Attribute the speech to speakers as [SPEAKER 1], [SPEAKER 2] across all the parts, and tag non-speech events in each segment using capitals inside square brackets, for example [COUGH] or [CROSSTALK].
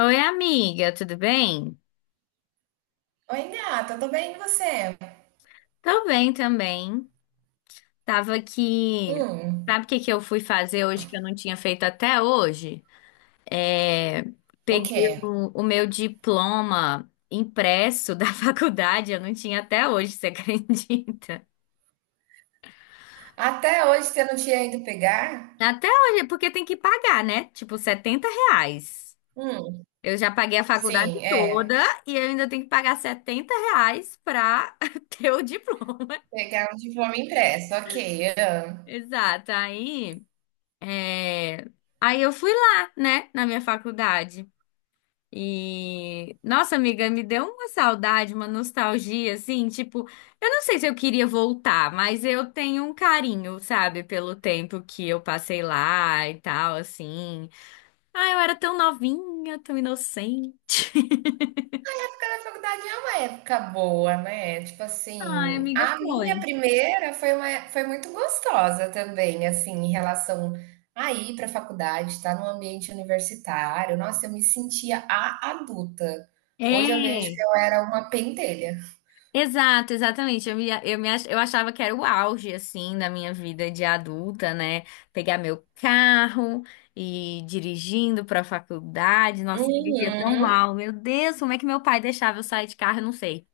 [SPEAKER 1] Oi, amiga, tudo bem?
[SPEAKER 2] Oi, gata, tô bem, e você?
[SPEAKER 1] Tô bem também. Tava aqui.
[SPEAKER 2] Hum,
[SPEAKER 1] Sabe o que que eu fui fazer hoje que eu não tinha feito até hoje? É,
[SPEAKER 2] o
[SPEAKER 1] peguei
[SPEAKER 2] quê?
[SPEAKER 1] o meu diploma impresso da [LAUGHS] faculdade, eu não tinha até hoje, você [LAUGHS] acredita?
[SPEAKER 2] Até hoje você não tinha ido pegar?
[SPEAKER 1] Até hoje, porque tem que pagar, né? Tipo, R$ 70.
[SPEAKER 2] Hum,
[SPEAKER 1] Eu já paguei a faculdade
[SPEAKER 2] sim, é.
[SPEAKER 1] toda e eu ainda tenho que pagar R$ 70 pra [LAUGHS] ter o diploma.
[SPEAKER 2] Pegar um diploma impresso, ok. Ah.
[SPEAKER 1] Exato. Aí. É, aí eu fui lá, né, na minha faculdade. E, nossa, amiga, me deu uma saudade, uma nostalgia, assim, tipo, eu não sei se eu queria voltar, mas eu tenho um carinho, sabe, pelo tempo que eu passei lá e tal, assim. Ah, eu era tão novinha, tão inocente. [LAUGHS]
[SPEAKER 2] A época da faculdade é uma época boa, né? Tipo
[SPEAKER 1] Ai,
[SPEAKER 2] assim,
[SPEAKER 1] amiga,
[SPEAKER 2] a minha
[SPEAKER 1] foi.
[SPEAKER 2] primeira foi, foi muito gostosa também, assim, em relação a ir pra faculdade, estar num ambiente universitário. Nossa, eu me sentia a adulta. Hoje eu vejo
[SPEAKER 1] É.
[SPEAKER 2] que eu era uma pentelha.
[SPEAKER 1] Exato, exatamente. Eu achava que era o auge, assim, da minha vida de adulta, né? Pegar meu carro e ir dirigindo para a faculdade. Nossa, eu dirigia tão
[SPEAKER 2] Uhum.
[SPEAKER 1] mal. Meu Deus, como é que meu pai deixava eu sair de carro? Eu não sei.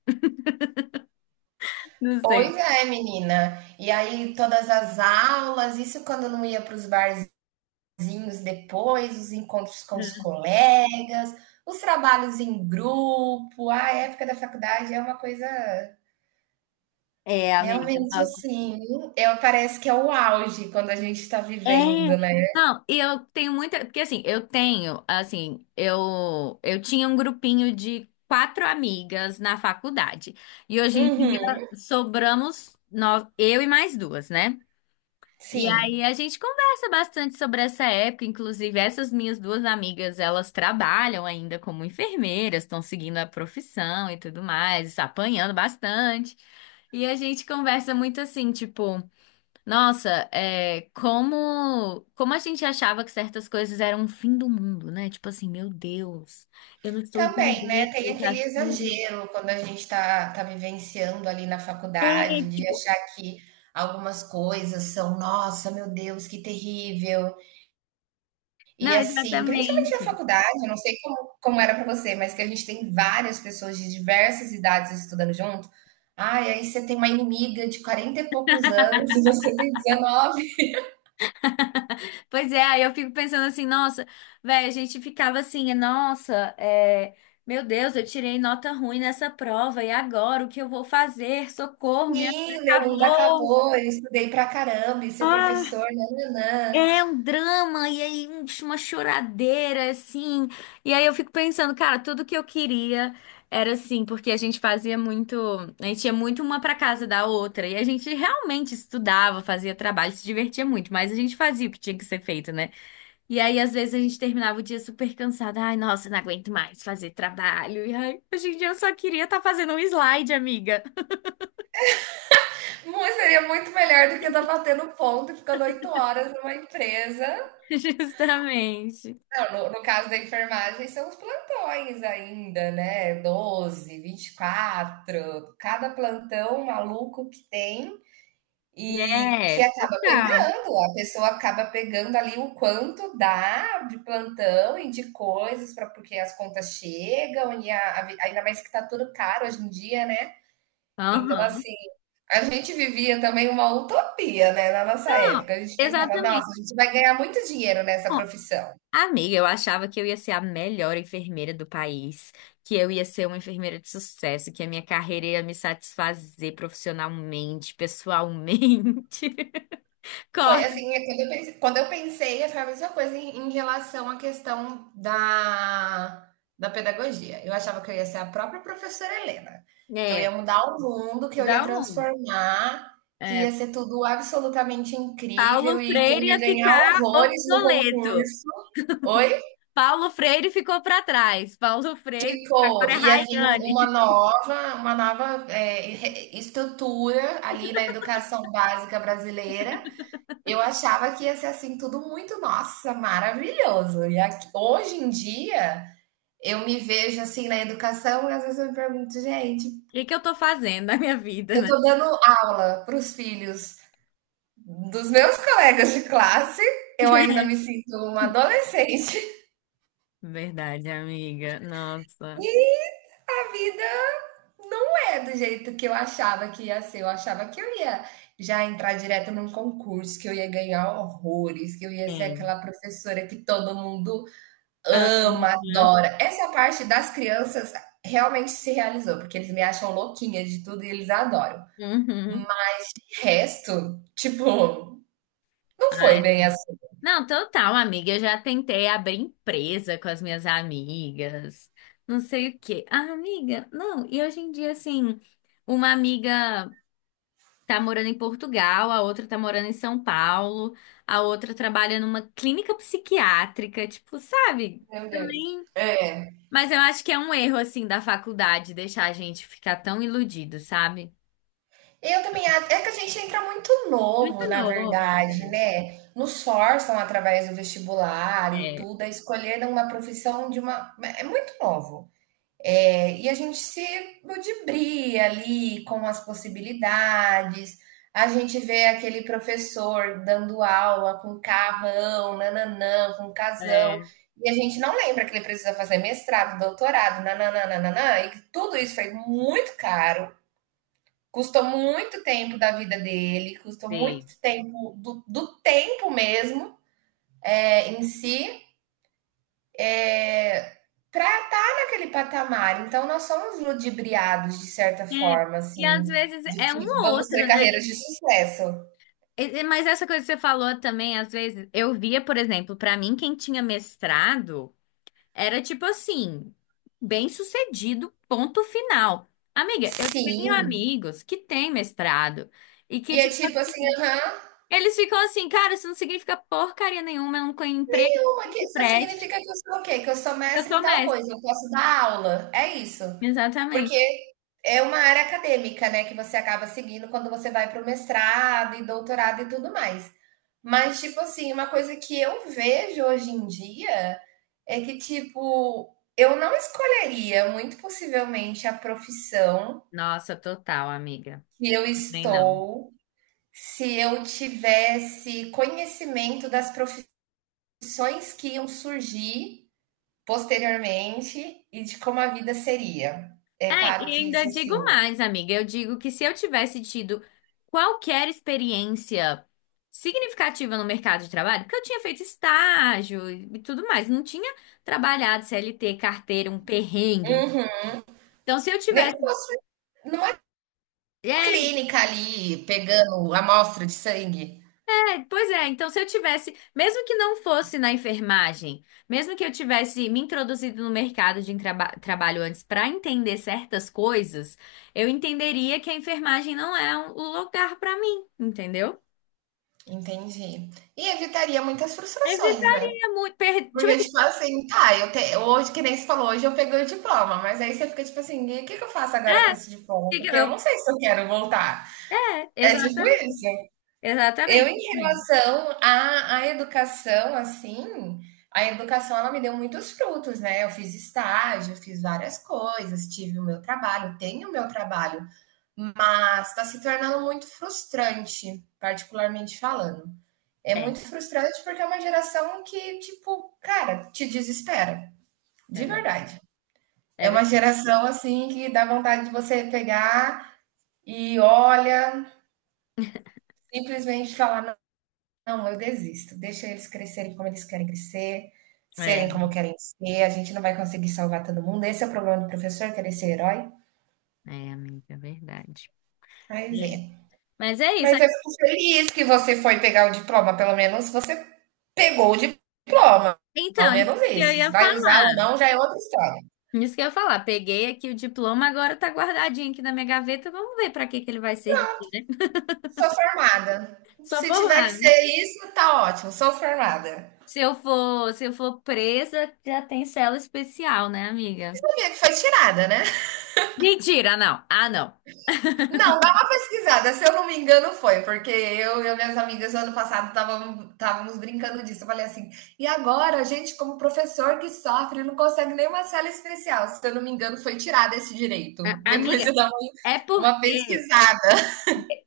[SPEAKER 1] [LAUGHS] Não sei.
[SPEAKER 2] Pois é, menina. E aí, todas as aulas, isso quando eu não ia para os barzinhos depois, os encontros com os colegas, os trabalhos em grupo, a época da faculdade é uma coisa
[SPEAKER 1] É, amiga,
[SPEAKER 2] realmente
[SPEAKER 1] nossa.
[SPEAKER 2] assim. Eu, parece que é o auge quando a gente está
[SPEAKER 1] É.
[SPEAKER 2] vivendo, né?
[SPEAKER 1] Não, e eu tenho muita, porque assim, eu tenho, assim, eu tinha um grupinho de quatro amigas na faculdade. E hoje em dia
[SPEAKER 2] Uhum.
[SPEAKER 1] sobramos nós, eu e mais duas, né? E
[SPEAKER 2] Sim.
[SPEAKER 1] aí a gente conversa bastante sobre essa época, inclusive essas minhas duas amigas, elas trabalham ainda como enfermeiras, estão seguindo a profissão e tudo mais, apanhando bastante. E a gente conversa muito assim, tipo, nossa, é, como a gente achava que certas coisas eram o fim do mundo, né? Tipo assim, meu Deus, eu não estou
[SPEAKER 2] Também,
[SPEAKER 1] entendendo
[SPEAKER 2] né, tem
[SPEAKER 1] esse
[SPEAKER 2] aquele
[SPEAKER 1] assunto.
[SPEAKER 2] exagero quando a gente está tá vivenciando ali na
[SPEAKER 1] É,
[SPEAKER 2] faculdade, de
[SPEAKER 1] tipo,
[SPEAKER 2] achar que algumas coisas são: "Nossa, meu Deus, que terrível". E
[SPEAKER 1] não,
[SPEAKER 2] assim, principalmente na
[SPEAKER 1] exatamente.
[SPEAKER 2] faculdade, eu não sei como era para você, mas que a gente tem várias pessoas de diversas idades estudando junto. Ai, aí você tem uma inimiga de 40 e poucos anos e você tem 19.
[SPEAKER 1] Pois é, aí eu fico pensando assim, nossa, velho, a gente ficava assim, nossa, é, meu Deus, eu tirei nota ruim nessa prova, e agora o que eu vou fazer? Socorro, minha vida
[SPEAKER 2] "Sim, meu mundo
[SPEAKER 1] acabou.
[SPEAKER 2] acabou, eu estudei pra caramba e ser
[SPEAKER 1] Ah,
[SPEAKER 2] professor, nã-nã-nã".
[SPEAKER 1] é um drama, e aí uma choradeira, assim. E aí eu fico pensando, cara, tudo que eu queria era assim, porque a gente fazia muito. A gente ia muito uma pra casa da outra, e a gente realmente estudava, fazia trabalho, se divertia muito, mas a gente fazia o que tinha que ser feito, né? E aí, às vezes, a gente terminava o dia super cansada. Ai, nossa, não aguento mais fazer trabalho. E ai, hoje em dia eu só queria estar fazendo um slide, amiga.
[SPEAKER 2] Muito- seria muito melhor do que estar batendo ponto e ficando oito horas numa empresa.
[SPEAKER 1] [LAUGHS] Justamente.
[SPEAKER 2] Não, no caso da enfermagem, são os plantões ainda, né? Doze vinte e quatro, cada plantão maluco que tem e
[SPEAKER 1] É,
[SPEAKER 2] que acaba
[SPEAKER 1] total.
[SPEAKER 2] pegando. A pessoa acaba pegando ali o quanto dá de plantão e de coisas, para porque as contas chegam, e a vi- ainda mais que tá tudo caro hoje em dia, né? Então,
[SPEAKER 1] Aham.
[SPEAKER 2] assim, a gente vivia também uma utopia, né, na nossa
[SPEAKER 1] Não,
[SPEAKER 2] época. A gente pensava: "Nossa,
[SPEAKER 1] exatamente.
[SPEAKER 2] a gente vai ganhar muito dinheiro nessa
[SPEAKER 1] Bom,
[SPEAKER 2] profissão".
[SPEAKER 1] amiga, eu achava que eu ia ser a melhor enfermeira do país, que eu ia ser uma enfermeira de sucesso, que a minha carreira ia me satisfazer profissionalmente, pessoalmente. [LAUGHS]
[SPEAKER 2] Foi
[SPEAKER 1] Corta.
[SPEAKER 2] assim, é quando eu pensei, foi a mesma coisa em relação à questão da pedagogia. Eu achava que eu ia ser a própria professora Helena, que eu
[SPEAKER 1] É,
[SPEAKER 2] ia mudar o mundo, que eu ia
[SPEAKER 1] dá um.
[SPEAKER 2] transformar, que ia
[SPEAKER 1] É,
[SPEAKER 2] ser tudo absolutamente incrível
[SPEAKER 1] Paulo
[SPEAKER 2] e que eu
[SPEAKER 1] Freire ia
[SPEAKER 2] ia ganhar
[SPEAKER 1] ficar
[SPEAKER 2] horrores no
[SPEAKER 1] obsoleto.
[SPEAKER 2] concurso. Oi?
[SPEAKER 1] Paulo Freire ficou para trás. Paulo Freire
[SPEAKER 2] Pô,
[SPEAKER 1] agora é
[SPEAKER 2] ia vir
[SPEAKER 1] Rayane. [LAUGHS]
[SPEAKER 2] uma nova é, re- estrutura ali na educação básica brasileira. Eu achava que ia ser assim tudo muito, nossa, maravilhoso. E aqui- hoje em dia eu me vejo assim na educação e às vezes eu me pergunto, gente,
[SPEAKER 1] O que é que eu tô fazendo na minha vida,
[SPEAKER 2] eu
[SPEAKER 1] né?
[SPEAKER 2] tô dando aula para os filhos dos meus colegas de classe, eu ainda
[SPEAKER 1] [LAUGHS]
[SPEAKER 2] me sinto uma adolescente. [LAUGHS]
[SPEAKER 1] Verdade, amiga. Nossa.
[SPEAKER 2] E a vida não é do jeito que eu achava que ia ser. Eu achava que eu ia já entrar direto num concurso, que eu ia ganhar horrores, que eu ia ser
[SPEAKER 1] Sim.
[SPEAKER 2] aquela professora que todo mundo ama,
[SPEAKER 1] Uhum.
[SPEAKER 2] adora. Essa parte das crianças realmente se realizou, porque eles me acham louquinha de tudo e eles adoram. Mas
[SPEAKER 1] Uhum.
[SPEAKER 2] o resto, tipo, não foi bem assim.
[SPEAKER 1] Não, total, amiga. Eu já tentei abrir empresa com as minhas amigas, não sei o quê. Ah, amiga, não. E hoje em dia, assim, uma amiga tá morando em Portugal, a outra tá morando em São Paulo, a outra trabalha numa clínica psiquiátrica, tipo, sabe?
[SPEAKER 2] Meu Deus.
[SPEAKER 1] Também.
[SPEAKER 2] É.
[SPEAKER 1] Mas eu acho que é um erro, assim, da faculdade deixar a gente ficar tão iludido, sabe?
[SPEAKER 2] Eu também acho. É que a gente entra muito
[SPEAKER 1] É
[SPEAKER 2] novo, na
[SPEAKER 1] novo,
[SPEAKER 2] verdade,
[SPEAKER 1] né?
[SPEAKER 2] né? Nos forçam através do vestibular e
[SPEAKER 1] É,
[SPEAKER 2] tudo a escolher uma profissão de uma. É muito novo. É, e a gente se ludibria ali com as possibilidades. A gente vê aquele professor dando aula com carrão, nananã, com casão.
[SPEAKER 1] é,
[SPEAKER 2] E a gente não lembra que ele precisa fazer mestrado, doutorado, nananã, nananã, e que tudo isso foi muito caro. Custou muito tempo da vida dele, custou muito
[SPEAKER 1] sei.
[SPEAKER 2] tempo do tempo mesmo é, em si é, para estar naquele patamar. Então, nós somos ludibriados de certa
[SPEAKER 1] É,
[SPEAKER 2] forma,
[SPEAKER 1] e às
[SPEAKER 2] assim,
[SPEAKER 1] vezes
[SPEAKER 2] de
[SPEAKER 1] é um
[SPEAKER 2] que
[SPEAKER 1] ou
[SPEAKER 2] vamos
[SPEAKER 1] outro,
[SPEAKER 2] ter
[SPEAKER 1] né?
[SPEAKER 2] carreiras de sucesso.
[SPEAKER 1] Mas essa coisa que você falou também, às vezes, eu via, por exemplo, pra mim, quem tinha mestrado. Era tipo assim, bem sucedido, ponto final. Amiga, eu tenho
[SPEAKER 2] Sim.
[SPEAKER 1] amigos que têm mestrado e que,
[SPEAKER 2] E é
[SPEAKER 1] tipo,
[SPEAKER 2] tipo assim, aham,
[SPEAKER 1] eles ficam assim, cara, isso não significa porcaria nenhuma, eu não tenho emprego
[SPEAKER 2] uma
[SPEAKER 1] que
[SPEAKER 2] que só
[SPEAKER 1] preste.
[SPEAKER 2] significa que eu sou o quê? Que eu sou
[SPEAKER 1] Eu
[SPEAKER 2] mestre em
[SPEAKER 1] sou
[SPEAKER 2] tal
[SPEAKER 1] mestre.
[SPEAKER 2] coisa, eu posso dar aula. É isso. Porque
[SPEAKER 1] Exatamente.
[SPEAKER 2] é uma área acadêmica, né, que você acaba seguindo quando você vai para o mestrado e doutorado e tudo mais. Mas, tipo assim, uma coisa que eu vejo hoje em dia é que, tipo, eu não escolheria, muito possivelmente, a profissão
[SPEAKER 1] Nossa, total, amiga.
[SPEAKER 2] que eu
[SPEAKER 1] Também não.
[SPEAKER 2] estou se eu tivesse conhecimento das profissões que iam surgir posteriormente e de como a vida seria. É
[SPEAKER 1] É,
[SPEAKER 2] claro
[SPEAKER 1] e
[SPEAKER 2] que
[SPEAKER 1] ainda
[SPEAKER 2] isso
[SPEAKER 1] digo
[SPEAKER 2] assim, uhum.
[SPEAKER 1] mais, amiga. Eu digo que se eu tivesse tido qualquer experiência significativa no mercado de trabalho, porque eu tinha feito estágio e tudo mais, não tinha trabalhado CLT, carteira, um perrengue. Então, se eu
[SPEAKER 2] Nem
[SPEAKER 1] tivesse.
[SPEAKER 2] que fosse numa clínica ali, pegando amostra de sangue.
[SPEAKER 1] É, pois é, então se eu tivesse, mesmo que não fosse na enfermagem, mesmo que eu tivesse me introduzido no mercado de trabalho antes para entender certas coisas, eu entenderia que a enfermagem não é o lugar para mim, entendeu?
[SPEAKER 2] Entendi. E evitaria muitas frustrações, né?
[SPEAKER 1] Evitaria muito. Tipo
[SPEAKER 2] Porque,
[SPEAKER 1] assim, por
[SPEAKER 2] tipo assim, tá, eu te... hoje, que nem você falou, hoje eu peguei o diploma, mas aí você fica tipo assim, e o que que eu faço agora com esse diploma?
[SPEAKER 1] que que
[SPEAKER 2] Porque eu
[SPEAKER 1] eu...
[SPEAKER 2] não sei se eu quero voltar.
[SPEAKER 1] É,
[SPEAKER 2] É tipo
[SPEAKER 1] exatamente.
[SPEAKER 2] isso. Eu
[SPEAKER 1] Exatamente,
[SPEAKER 2] em
[SPEAKER 1] assim.
[SPEAKER 2] relação à educação, assim, a educação ela me deu muitos frutos, né, eu fiz estágio, fiz várias coisas, tive o meu trabalho, tenho o meu trabalho, mas está se tornando muito frustrante, particularmente falando. É
[SPEAKER 1] É,
[SPEAKER 2] muito frustrante porque é uma geração que, tipo, cara, te desespera, de
[SPEAKER 1] é verdade.
[SPEAKER 2] verdade. É
[SPEAKER 1] É,
[SPEAKER 2] uma
[SPEAKER 1] verdade.
[SPEAKER 2] geração, assim, que dá vontade de você pegar e olha, simplesmente falar: não, eu desisto. Deixa eles crescerem como eles querem crescer, serem
[SPEAKER 1] é,
[SPEAKER 2] como querem ser. A gente não vai conseguir salvar todo mundo. Esse é o problema do professor, querer ser herói.
[SPEAKER 1] é, amiga, é verdade.
[SPEAKER 2] Aí
[SPEAKER 1] É.
[SPEAKER 2] vem.
[SPEAKER 1] Mas é isso.
[SPEAKER 2] Mas eu fico feliz que você foi pegar o diploma. Pelo menos você pegou o diploma. Ao
[SPEAKER 1] Então, isso
[SPEAKER 2] menos
[SPEAKER 1] que eu
[SPEAKER 2] isso. Se
[SPEAKER 1] ia
[SPEAKER 2] vai usar ou
[SPEAKER 1] falar.
[SPEAKER 2] não, já é outra história.
[SPEAKER 1] Isso que eu ia falar. Peguei aqui o diploma, agora tá guardadinho aqui na minha gaveta. Vamos ver pra que que ele vai servir.
[SPEAKER 2] Sou formada.
[SPEAKER 1] Só
[SPEAKER 2] Se tiver
[SPEAKER 1] formar.
[SPEAKER 2] que ser isso, tá ótimo. Sou formada.
[SPEAKER 1] Se eu for presa, já tem cela especial, né, amiga?
[SPEAKER 2] Sabia que foi tirada, né?
[SPEAKER 1] Mentira, não. Ah, não.
[SPEAKER 2] Não, dá uma pesquisada. Se eu não me engano, foi, porque eu e minhas amigas ano passado estávamos brincando disso. Eu falei assim, e agora a gente, como professor que sofre, não consegue nenhuma sala especial. Se eu não me engano, foi tirado esse direito. Depois
[SPEAKER 1] Amiga,
[SPEAKER 2] eu dava
[SPEAKER 1] é
[SPEAKER 2] uma
[SPEAKER 1] porque
[SPEAKER 2] pesquisada.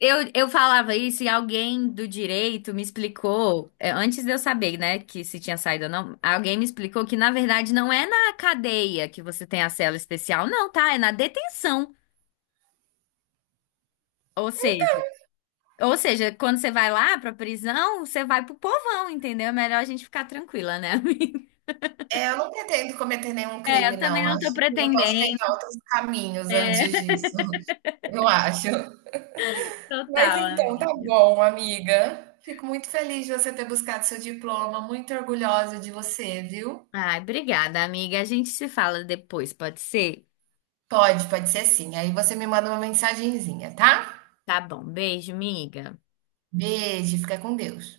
[SPEAKER 1] eu falava isso e alguém do direito me explicou, é, antes de eu saber, né, que se tinha saído ou não, alguém me explicou que, na verdade, não é na cadeia que você tem a cela especial, não, tá? É na detenção. Ou seja, quando você vai lá pra prisão, você vai pro povão, entendeu? É melhor a gente ficar tranquila, né, amiga? [LAUGHS]
[SPEAKER 2] É, eu não pretendo cometer nenhum
[SPEAKER 1] É,
[SPEAKER 2] crime,
[SPEAKER 1] eu também
[SPEAKER 2] não.
[SPEAKER 1] não tô
[SPEAKER 2] Acho que eu posso
[SPEAKER 1] pretendendo,
[SPEAKER 2] tentar outros caminhos antes disso. Eu acho. Mas
[SPEAKER 1] total,
[SPEAKER 2] então, tá
[SPEAKER 1] amiga.
[SPEAKER 2] bom, amiga. Fico muito feliz de você ter buscado seu diploma, muito orgulhosa de você, viu?
[SPEAKER 1] Ai, obrigada, amiga. A gente se fala depois, pode ser?
[SPEAKER 2] Pode, pode ser sim. Aí você me manda uma mensagenzinha, tá?
[SPEAKER 1] Tá bom, beijo, amiga.
[SPEAKER 2] Beijo, fica com Deus.